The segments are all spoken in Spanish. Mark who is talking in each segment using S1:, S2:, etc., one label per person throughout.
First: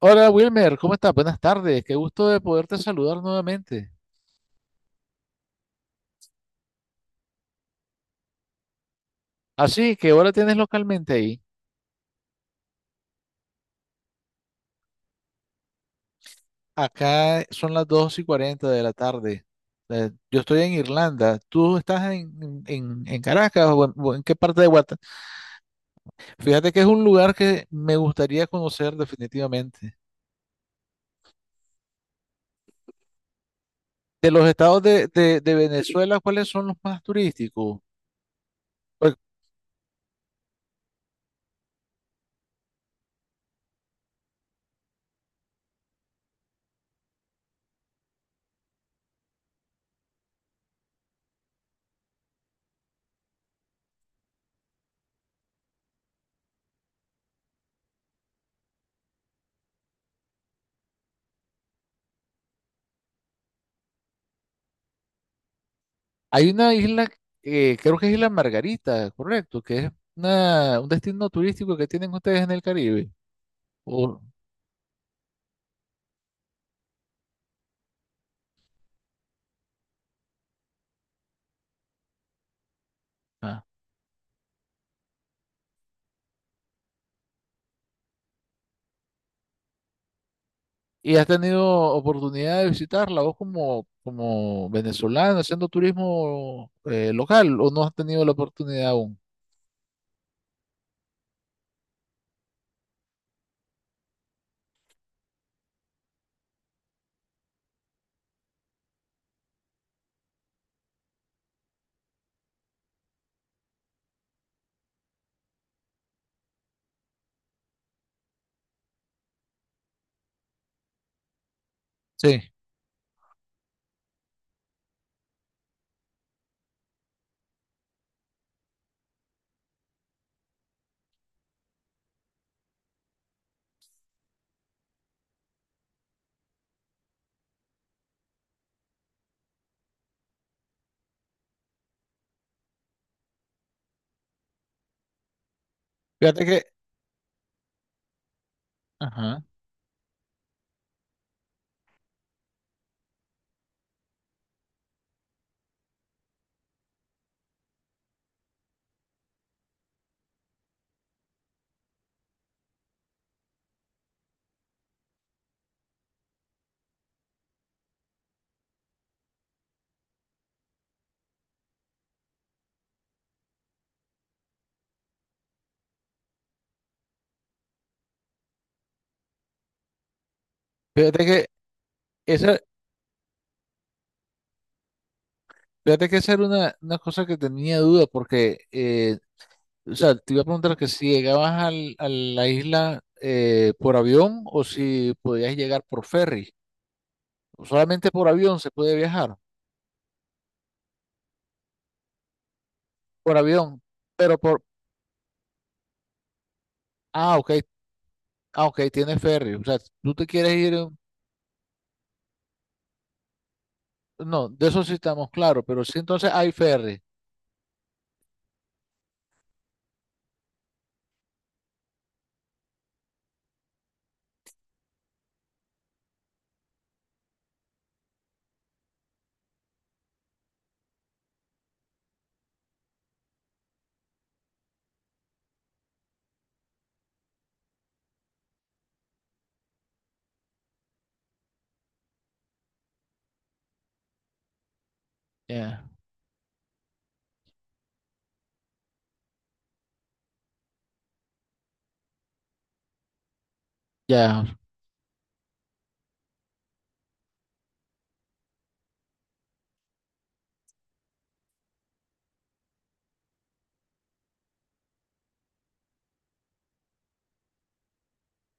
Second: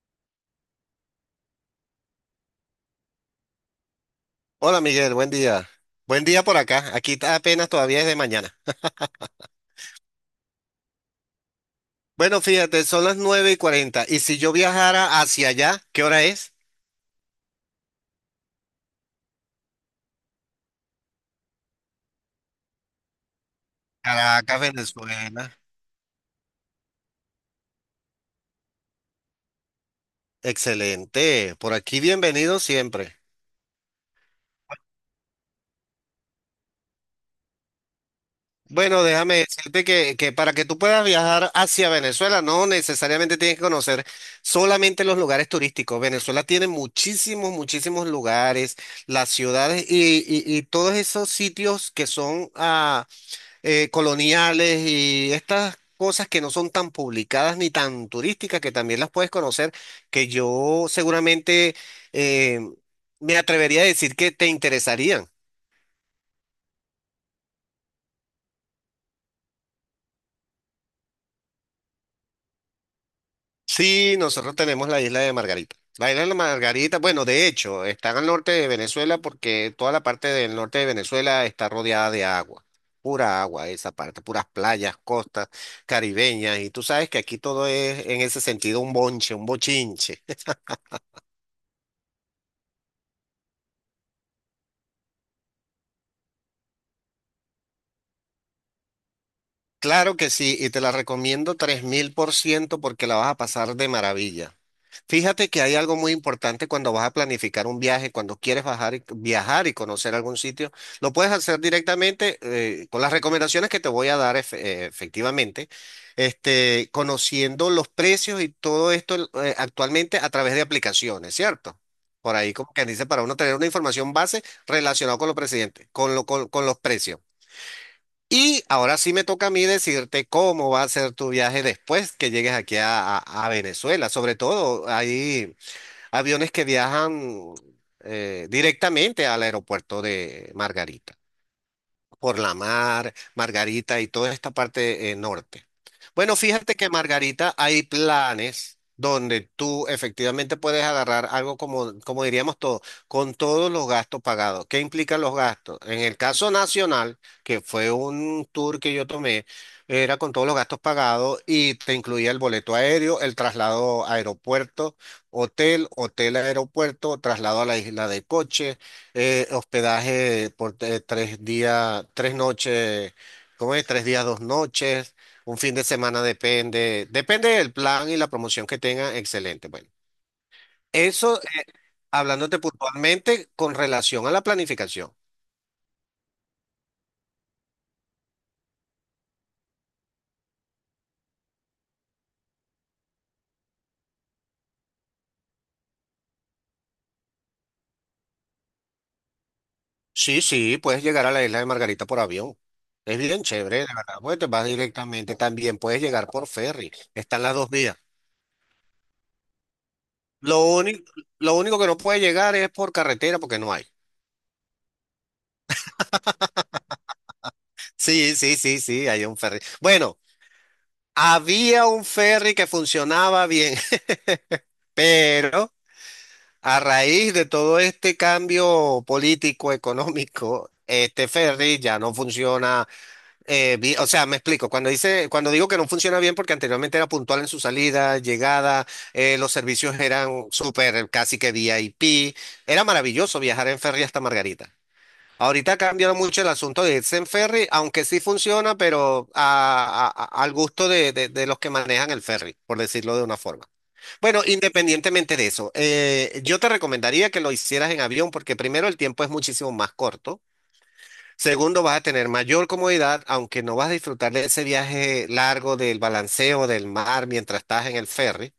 S1: Hola Wilmer, ¿cómo estás? Buenas tardes, qué gusto de poderte saludar nuevamente.
S2: Hola Miguel, buen día. Buen día por acá. Aquí apenas todavía es de mañana.
S1: Así, ¿qué hora tienes localmente ahí?
S2: Bueno, fíjate, son las 9:40. Y si yo viajara hacia allá, ¿qué hora es?
S1: Acá son las 2 y 40 de la tarde. Yo estoy en Irlanda, ¿tú estás en Caracas o en qué parte
S2: Caracas,
S1: de Guatemala?
S2: Venezuela.
S1: Fíjate que es un lugar que me gustaría conocer definitivamente.
S2: Excelente. Por aquí bienvenido siempre.
S1: De los estados de Venezuela, ¿cuáles son los más turísticos?
S2: Bueno,
S1: Porque
S2: déjame decirte que para que tú puedas viajar hacia Venezuela, no necesariamente tienes que conocer solamente los lugares turísticos. Venezuela tiene muchísimos, muchísimos lugares, las ciudades y todos esos sitios que son coloniales y estas cosas que no son tan publicadas ni tan turísticas, que también las puedes conocer, que yo seguramente eh, me atrevería a decir que te interesarían.
S1: hay una isla, creo que es Isla Margarita, correcto, que es un destino turístico que tienen ustedes en el Caribe.
S2: Sí,
S1: O-
S2: nosotros tenemos la isla de Margarita. La isla de la Margarita, bueno, de hecho, está al norte de Venezuela porque toda la parte del norte de Venezuela está rodeada de agua, pura
S1: ah.
S2: agua esa parte, puras playas, costas caribeñas, y tú sabes que aquí todo es en ese sentido un bonche, un bochinche.
S1: ¿Y has tenido oportunidad de visitarla vos como venezolano haciendo turismo local o no has tenido la oportunidad aún?
S2: Claro que sí, y te la recomiendo 3.000% porque la vas a pasar de maravilla. Fíjate que hay algo muy importante cuando vas a planificar un viaje, cuando quieres viajar y conocer algún sitio, lo puedes hacer directamente con las recomendaciones que te voy a dar efectivamente, conociendo los precios y todo esto actualmente a través de aplicaciones, ¿cierto? Por
S1: Sí,
S2: ahí como que dice para uno tener una información base relacionada con los presidentes, con lo, con los precios. Y ahora sí me toca a mí decirte cómo va a ser tu viaje después que llegues aquí a Venezuela. Sobre todo, hay aviones que viajan directamente al aeropuerto de Margarita por la mar, Margarita y toda esta parte norte. Bueno,
S1: fíjate que,
S2: fíjate que Margarita hay planes
S1: ajá,
S2: donde tú efectivamente puedes agarrar algo como diríamos todo, con todos los gastos pagados. ¿Qué implican los gastos? En el caso nacional, que fue un tour que yo tomé, era con todos los gastos pagados y te incluía el boleto aéreo, el traslado a aeropuerto, hotel, hotel a aeropuerto, traslado a la isla de coche hospedaje por 3 días, 3 noches, ¿cómo es? 3 días, 2 noches, un fin de semana, depende, depende del plan y la promoción que tengan, excelente. Bueno,
S1: fíjate
S2: eso
S1: que
S2: hablándote
S1: esa,
S2: puntualmente con relación a la planificación.
S1: fíjate que esa era una cosa que tenía duda porque, o sea, te iba a preguntar que si llegabas a la isla por avión o si podías llegar por ferry. Solamente por avión se puede viajar,
S2: Sí, sí, puedes llegar a la isla de Margarita por avión. Es
S1: por
S2: bien chévere,
S1: avión,
S2: de verdad, porque
S1: pero
S2: te
S1: por,
S2: vas directamente. También puedes llegar por ferry.
S1: ah,
S2: Están
S1: ok.
S2: las dos vías.
S1: Ah, ok, tiene ferry. O sea, tú te quieres
S2: Lo
S1: ir.
S2: único, lo único que no puede llegar es por carretera porque no hay.
S1: No, de eso sí estamos claros, pero sí, entonces hay ferry.
S2: Sí, sí, sí, sí, hay un ferry. Bueno, había un ferry que funcionaba bien, pero a raíz de todo este cambio político, económico, este ferry ya no funciona. O sea, me explico. Cuando dice, cuando digo que no funciona bien, porque anteriormente era puntual en su salida, llegada, los servicios eran súper, casi que VIP. Era maravilloso viajar en ferry hasta Margarita. Ahorita
S1: Ya,
S2: cambió mucho el asunto de irse en ferry, aunque sí funciona, pero al gusto de los que manejan el ferry, por decirlo de una forma. Bueno,
S1: ya.
S2: independientemente de eso, yo te recomendaría que lo hicieras en avión porque primero el tiempo es muchísimo más corto. Segundo, vas a tener mayor comodidad, aunque no vas a disfrutar de ese viaje largo del balanceo del mar mientras estás en el ferry.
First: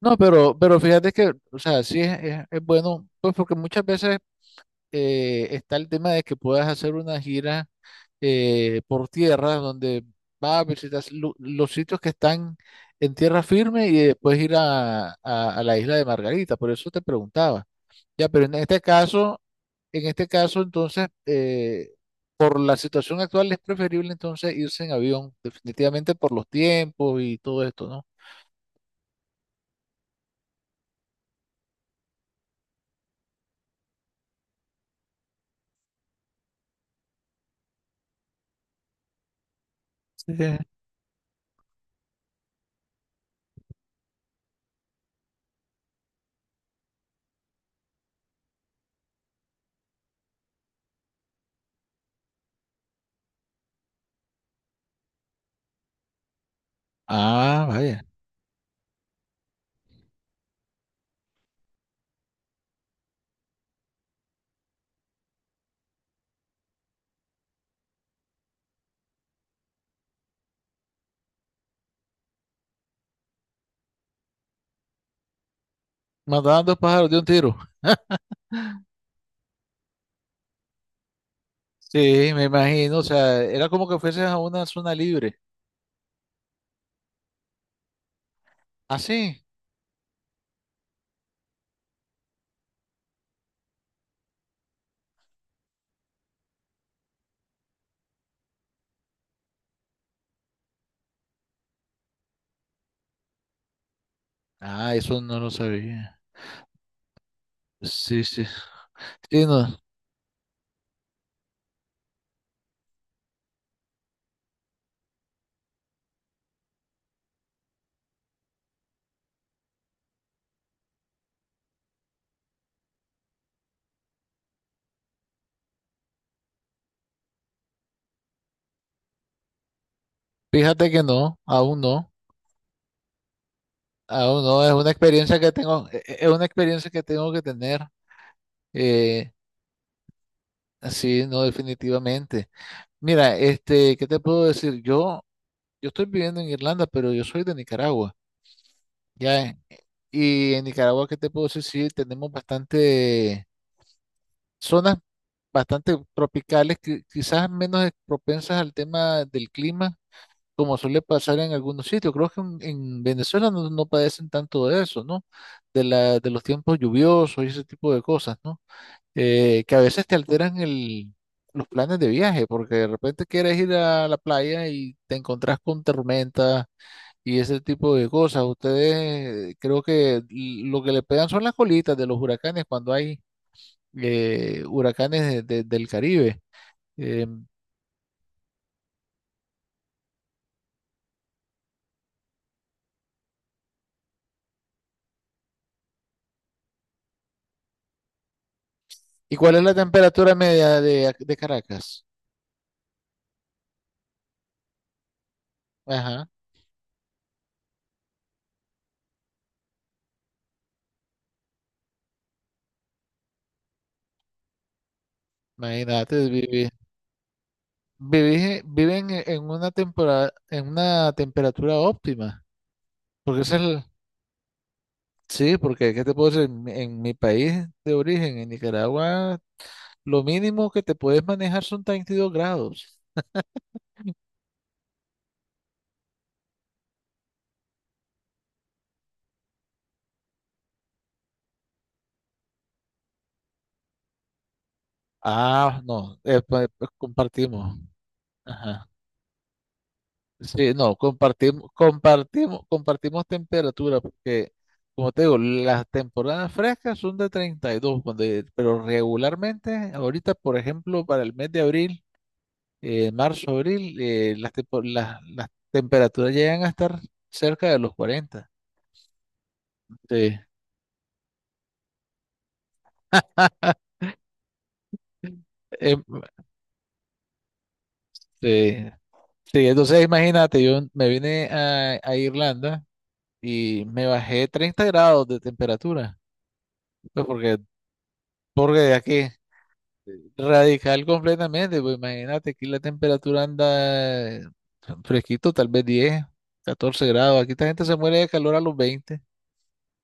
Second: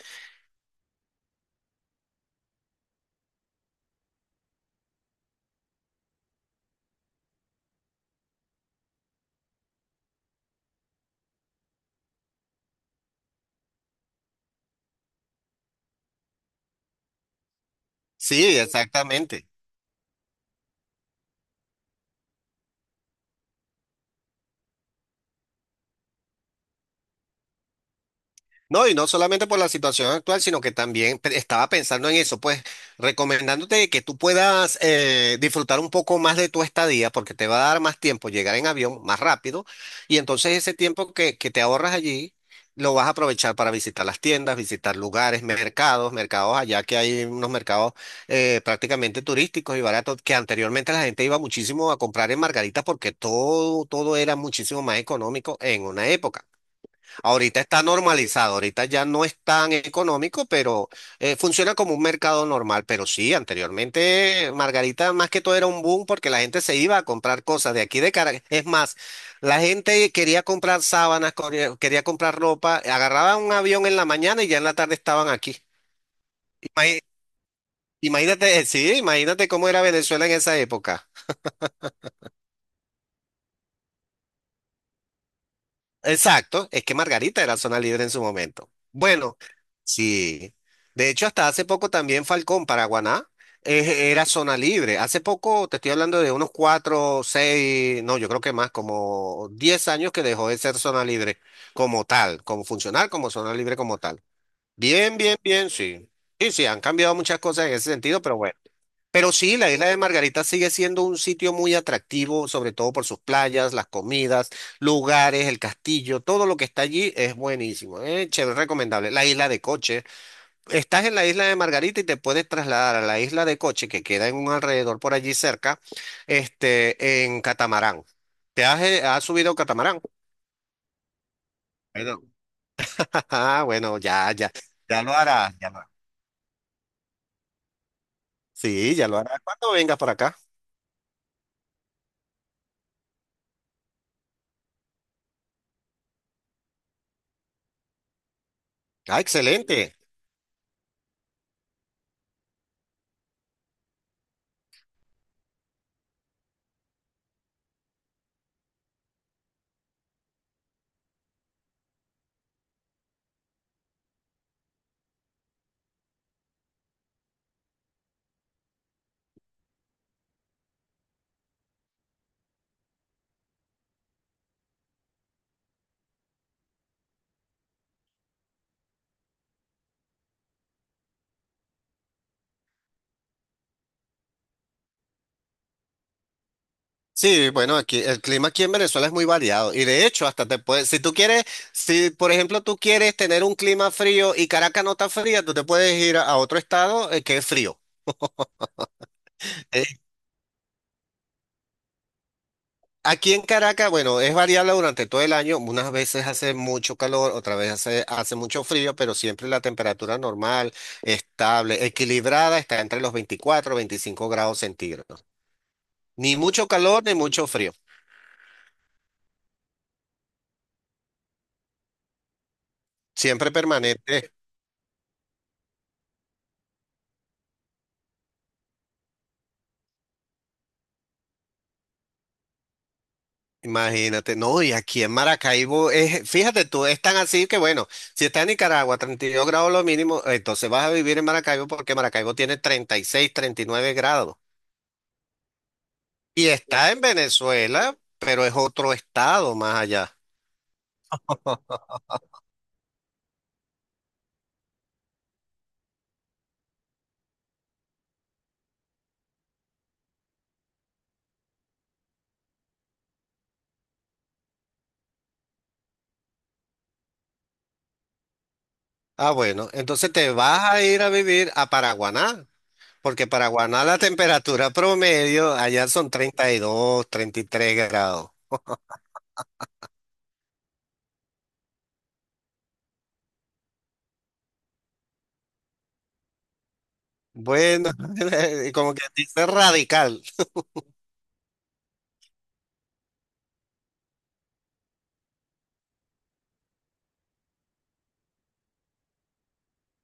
S1: No, pero fíjate que, o sea, sí es bueno, pues porque muchas veces está el tema de que puedas hacer una gira por tierra donde vas a visitar los sitios que están en tierra firme y después ir a la isla de Margarita. Por eso te preguntaba. Ya, pero en
S2: Sí,
S1: este caso,
S2: exactamente.
S1: en este caso, entonces, por la situación actual es preferible entonces irse en avión, definitivamente por los tiempos y todo esto, ¿no?
S2: No, y no solamente por la situación actual, sino que también estaba pensando en eso, pues recomendándote que tú puedas disfrutar un poco más de tu estadía, porque te va a dar más tiempo llegar en avión más rápido, y
S1: Sí.
S2: entonces ese tiempo que te ahorras allí lo vas a aprovechar para visitar las tiendas, visitar lugares, mercados, mercados allá que hay unos mercados prácticamente turísticos y baratos, que anteriormente la gente iba muchísimo a comprar en Margarita porque todo, todo era muchísimo más económico en una época. Ahorita
S1: Ah,
S2: está
S1: vaya.
S2: normalizado, ahorita ya no es tan económico, pero funciona como un mercado normal. Pero sí, anteriormente Margarita más que todo era un boom porque la gente se iba a comprar cosas de aquí de Caracas. Es más, la gente quería comprar sábanas, corría- quería comprar ropa, agarraban un avión en la mañana y ya en la tarde estaban aquí.
S1: Mandaban dos
S2: Imagi-
S1: pájaros de un tiro.
S2: Imagínate, sí, imagínate cómo era Venezuela en esa época.
S1: Sí, me imagino, o sea, era como que fueses a una zona libre.
S2: Exacto, es que Margarita era zona libre en su momento.
S1: ¿Ah,
S2: Bueno,
S1: sí?
S2: sí. De hecho, hasta hace poco también Falcón, Paraguaná, era zona libre. Hace poco, te estoy hablando de unos cuatro, seis, no, yo creo que más, como 10 años que dejó de ser zona libre como tal, como funcional, como zona libre como tal.
S1: Ah,
S2: Bien,
S1: eso
S2: bien,
S1: no lo
S2: bien, sí.
S1: sabía.
S2: Sí, sí, han cambiado muchas cosas en ese sentido,
S1: Sí,
S2: pero
S1: sí.
S2: bueno. Pero
S1: Sí,
S2: sí,
S1: no.
S2: la isla de Margarita sigue siendo un sitio muy atractivo, sobre todo por sus playas, las comidas, lugares, el castillo, todo lo que está allí es buenísimo, chévere, recomendable. La isla de Coche. Estás en la isla de Margarita y te puedes trasladar a la isla de Coche, que queda en un alrededor por allí cerca, en catamarán. Has subido catamarán?
S1: Fíjate que no, aún no.
S2: Bueno. Ah, bueno, ya,
S1: Aún
S2: ya.
S1: no, es una
S2: Ya lo
S1: experiencia que
S2: harás, ya lo
S1: tengo,
S2: harás.
S1: es una experiencia que tengo que tener.
S2: Sí, ya lo
S1: eh,
S2: harás cuando vengas por acá.
S1: Sí, no, definitivamente. Mira, este, ¿qué te puedo decir? Yo estoy viviendo en Irlanda, pero yo soy de Nicaragua,
S2: Ah,
S1: ya.
S2: excelente.
S1: Y en Nicaragua, ¿qué te puedo decir? Sí, tenemos bastante zonas bastante tropicales, que quizás menos propensas al tema del clima, como suele pasar en algunos sitios. Creo que en Venezuela no padecen tanto de eso, ¿no? De los tiempos lluviosos y ese tipo de cosas, ¿no? Que a veces te alteran los planes de viaje, porque de repente quieres ir a la playa y te encontrás con tormentas y ese tipo de cosas. Ustedes creo que lo que le pegan son las colitas de los huracanes cuando hay huracanes del Caribe. Eh,
S2: Sí, bueno, aquí el clima aquí en Venezuela es muy variado y de hecho hasta te puedes, si por ejemplo tú quieres tener un clima frío y Caracas no está fría, tú te puedes ir a otro estado que es frío.
S1: ¿Y cuál es la
S2: Eh,
S1: temperatura media de Caracas?
S2: Aquí en Caracas, bueno, es variable durante todo el año, unas veces
S1: Ajá,
S2: hace mucho calor, otras veces hace mucho frío, pero siempre la temperatura normal, estable, equilibrada, está entre los 24 y 25 grados centígrados.
S1: imagínate,
S2: Ni mucho
S1: vivir.
S2: calor ni mucho frío,
S1: Viven en una temporada, en una temperatura óptima, porque
S2: siempre
S1: esa es la.
S2: permanente.
S1: Sí, porque ¿qué te puedo decir? En mi país de origen, en Nicaragua, lo mínimo que te puedes manejar son 32 grados.
S2: Imagínate, no, y aquí en Maracaibo es, fíjate tú, es tan así que bueno, si está en Nicaragua, 32 grados lo mínimo, entonces vas a vivir en Maracaibo porque Maracaibo tiene 30, 36, 39 grados.
S1: Ah, no,
S2: Y está en
S1: compartimos.
S2: Venezuela, pero es
S1: Ajá.
S2: otro estado más allá.
S1: Sí, no, compartimos temperatura, porque, como te digo, las temporadas frescas son de 32, pero regularmente, ahorita, por ejemplo, para el mes de abril, marzo, abril, las, tempo- las temperaturas llegan a estar cerca de los 40.
S2: Ah, bueno, entonces te
S1: Sí.
S2: vas a ir a vivir a Paraguaná, porque Paraguaná la temperatura promedio allá
S1: Em,
S2: son 30, 32, 33 grados.
S1: Sí, sí, entonces imagínate, yo me vine a Irlanda y me bajé 30 grados de temperatura, pues porque,
S2: Bueno,
S1: porque
S2: como que
S1: aquí
S2: dice radical.
S1: radical completamente, pues imagínate, aquí la temperatura anda fresquito, tal vez 10, 14 grados, aquí esta gente se muere de calor a los 20.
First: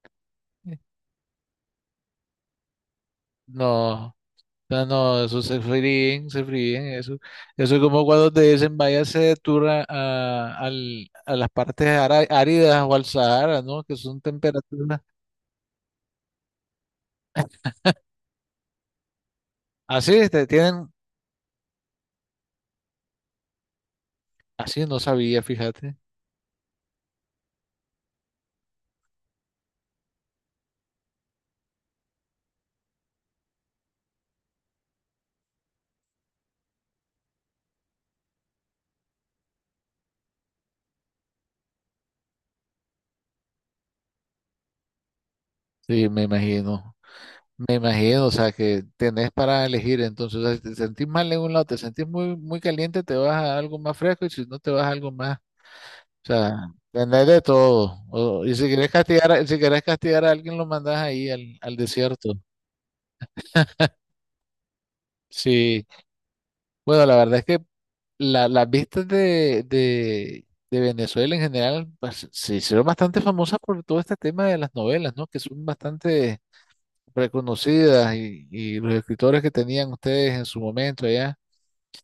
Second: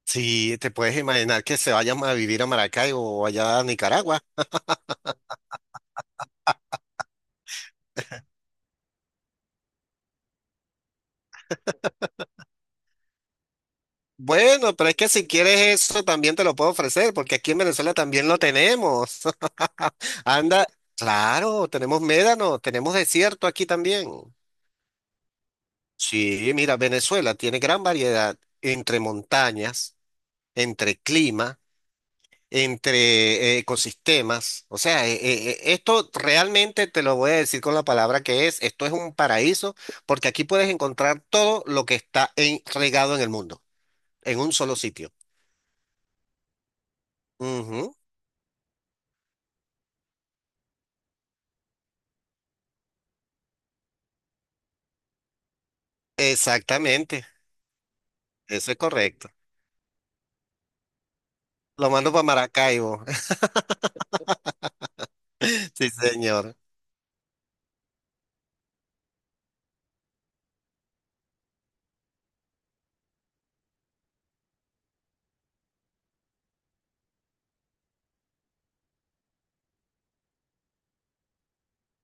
S2: Si te puedes imaginar que se vayan a vivir a Maracaibo o allá a
S1: No,
S2: Nicaragua.
S1: no, no, eso se fríen, eso es como cuando te dicen váyase de tour a las partes áridas o al Sahara, ¿no? Que son
S2: Bueno, pero es
S1: temperaturas.
S2: que si quieres eso también te lo puedo ofrecer, porque aquí en Venezuela también lo tenemos.
S1: Así es, te
S2: Anda,
S1: tienen,
S2: claro, tenemos médano, tenemos desierto aquí también.
S1: así no sabía, fíjate.
S2: Sí, mira, Venezuela tiene gran variedad entre montañas, entre clima, entre ecosistemas. O sea, esto realmente te lo voy a decir con la palabra que es, esto es un paraíso porque aquí puedes encontrar todo lo que está regado en el mundo, en un solo sitio.
S1: Sí, me imagino. Me
S2: Ujú.
S1: imagino, o sea, que tenés para elegir. Entonces, o sea, si te sentís mal en un lado, te sentís muy, muy caliente, te vas a algo más fresco y si no, te vas a algo más. O sea,
S2: Exactamente,
S1: tenés de todo. Y si
S2: eso es
S1: querés
S2: correcto.
S1: castigar, si querés castigar a alguien, lo mandás ahí al
S2: Lo mando para
S1: desierto.
S2: Maracaibo.
S1: Sí,
S2: Sí, señor.
S1: bueno, la verdad es que las vistas de Venezuela en general pues, se hicieron bastante famosas por todo este tema de las novelas, ¿no? Que son bastante reconocidas y los escritores que tenían ustedes en su momento allá.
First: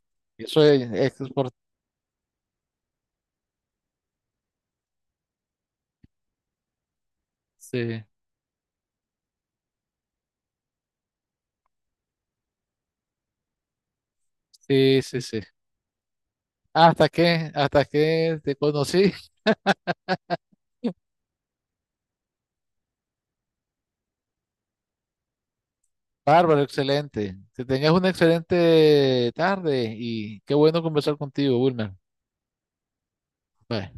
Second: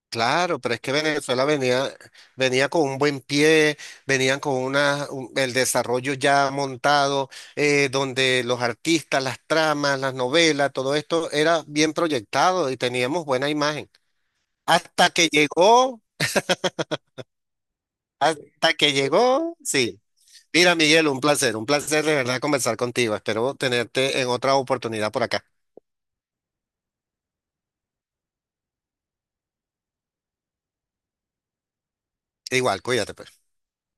S2: Claro,
S1: Eso
S2: pero es que
S1: es
S2: Venezuela
S1: por-
S2: venía, venía con un buen pie, venían con una, el desarrollo ya montado,
S1: Sí,
S2: donde los artistas, las tramas, las novelas, todo esto era bien proyectado y teníamos buena imagen.
S1: sí,
S2: Hasta
S1: sí,
S2: que
S1: sí.
S2: llegó,
S1: Hasta que te
S2: hasta que
S1: conocí.
S2: llegó, sí. Mira, Miguel, un placer de verdad conversar contigo. Espero tenerte en otra oportunidad por acá.
S1: Bárbaro, excelente. Que tengas una excelente tarde y qué bueno conversar contigo, Wilmer.
S2: Igual, cuídate, pues.
S1: Bye.